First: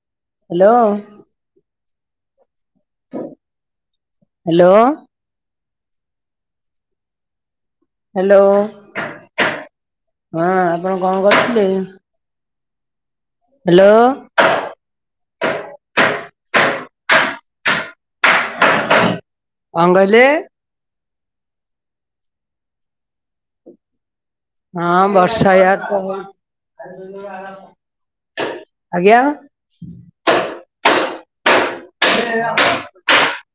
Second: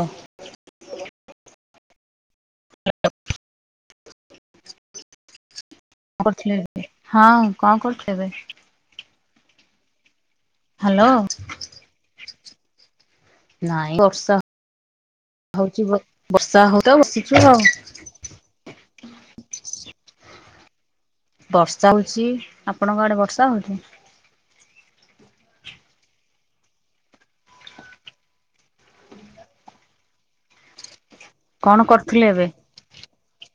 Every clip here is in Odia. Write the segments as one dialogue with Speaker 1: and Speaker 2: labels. Speaker 1: ଅ।
Speaker 2: ହ୍ୟାଲୋ।
Speaker 1: [inaudible]
Speaker 2: ହ୍ୟାଲୋ।
Speaker 1: ହଁ। କଣ କରୁଥିଲେ ଏବେ?
Speaker 2: ହ୍ୟାଲୋ ହଁ ଆପଣ
Speaker 1: ହ୍ୟାଲୋ।
Speaker 2: କଣ କରୁଥିଲେ? ହ୍ୟାଲୋ।
Speaker 1: ନାଇଁ ବର୍ଷା ହଉଛି ବର୍ଷା ହଉଚି ତ ବସିଛୁ ଆଉ।
Speaker 2: କଣ କହିଲେ?
Speaker 1: ବର୍ଷା ହଉଚି। ଆପଣଙ୍କଆଡେ ବର୍ଷା ହଉନି?
Speaker 2: ହଁ ବର୍ଷା ୟାଡେ ତ ଆଜ୍ଞା
Speaker 1: କଣ କରୁଥିଲେ ଏବେ?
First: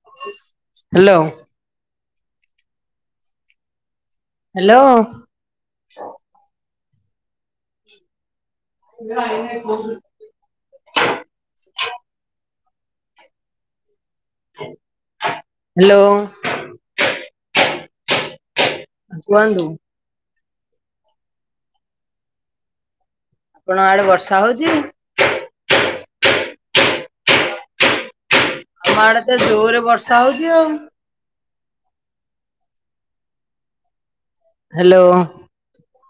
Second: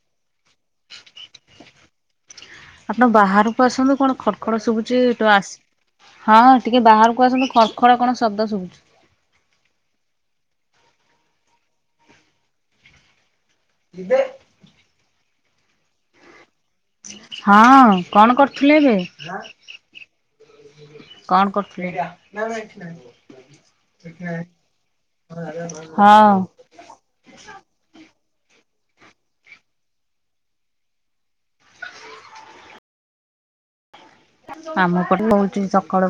Speaker 2: ହ୍ୟାଲୋ।
Speaker 1: ଆପଣ ବାହାରକୁ ଆସନ୍ତୁ। କଣ ଖଡ ଖଡ
Speaker 2: ହ୍ୟାଲୋ
Speaker 1: ଶୁଭୁଛି [unintelligible] ହଁ। ଟିକେ ବାହାରକୁ ଆସନ୍ତୁ ଖଡ଼ ଖଡ଼ କଣ ଶବ୍ଦ ସୁବୁଚି।
Speaker 2: [unintelligible]
Speaker 1: ଯିବେ
Speaker 2: ହ୍ୟାଲୋ।
Speaker 1: ହଁ କଣ କରୁଥିଲେ ଏବେ?
Speaker 2: କୁହନ୍ତୁ
Speaker 1: କଣ କରୁଥିଲେ?
Speaker 2: ଆପଣଙ୍କ ଆଡେ ବର୍ଷା ହଉଚି?
Speaker 1: ହଁ।
Speaker 2: ଆମ ଆଡେ ତ ଜୋରେ ବର୍ଷା ହଉଛି ଆଉ। ହ୍ୟାଲୋ
Speaker 1: ଆମ ପଟେ ହଉଛି ସକାଳୁ।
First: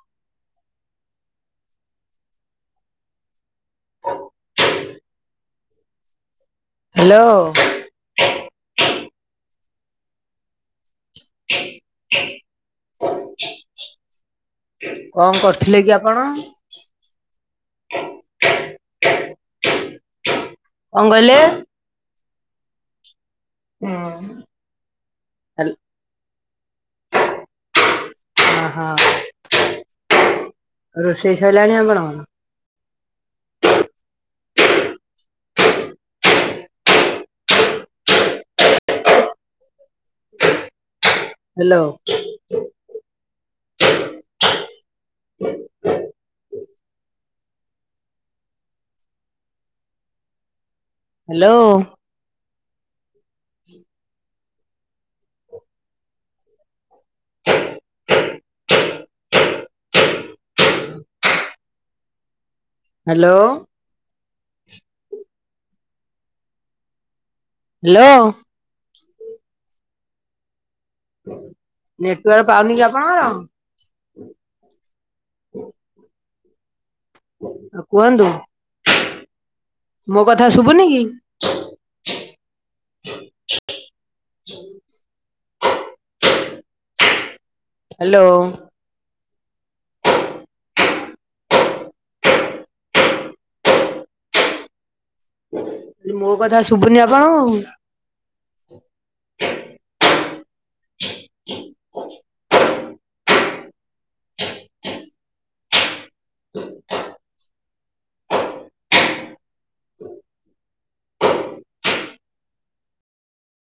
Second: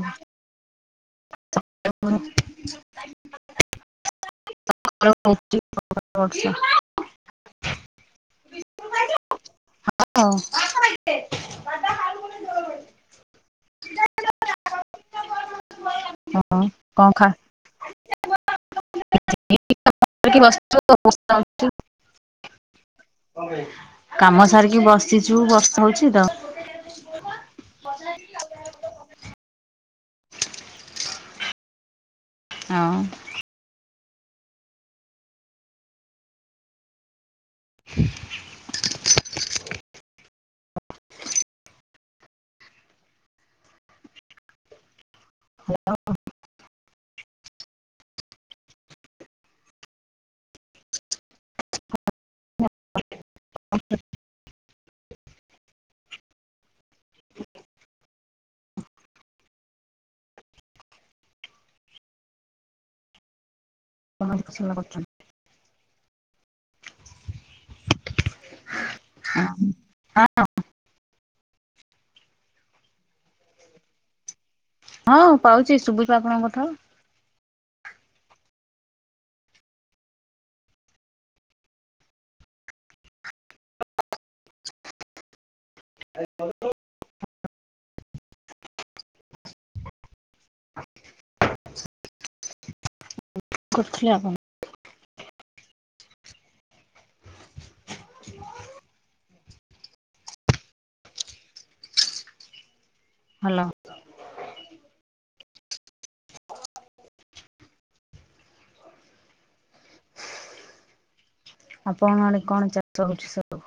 Speaker 1: [unintelligible]
Speaker 2: [inaudible]
Speaker 1: [unintelligible]
Speaker 2: ହ୍ୟାଲୋ।
Speaker 1: [unintelligible] [unintelligible]
Speaker 2: କଣ କରୁଥିଲେ କି ଆପଣ?
Speaker 1: ହଁ କଣ ଖା
Speaker 2: କଣ କହିଲେ?
Speaker 1: [unintelligible] କାମ ସାରିକି ବସିଛୁ ବର୍ଷା ହଉଛି ତ।
Speaker 2: ଅ ହ। ରୋଷେଇ ସରିଲାଣି ଆପଣଙ୍କର?
Speaker 1: ହଁ।
Speaker 2: ହାଲୋ।
Speaker 1: ହାଲୋ।
Speaker 2: ହାଲୋ। ହାଲୋ।
Speaker 1: ସ କରୁଛନ୍ତି।
Speaker 2: ହାଲୋ।
Speaker 1: ହୁଁ ହଁ
Speaker 2: ନେତୁଆର୍କ ପାଉନି କି ଆପଣଙ୍କର?
Speaker 1: ହଁ ପାଉଛି ଶୁଭୁଚି ଆପଣଙ୍କ କଥା।
Speaker 2: ଆଉ କୁହନ୍ତୁ? ମୋ କଥା ଶୁଭୁନି କି?
Speaker 1: [unintelligible]
Speaker 2: ହାଲୋ।
Speaker 1: କରିଥିଲେ ଆପଣ?
Speaker 2: ମୋ କଥା ଶୁଭୁନି ଆପଣ କୁ?
Speaker 1: ହାଲୋ। ଆପଣଙ୍କ ଆଡେ କଣ ଚାଷ ହଉଛି ସବୁ?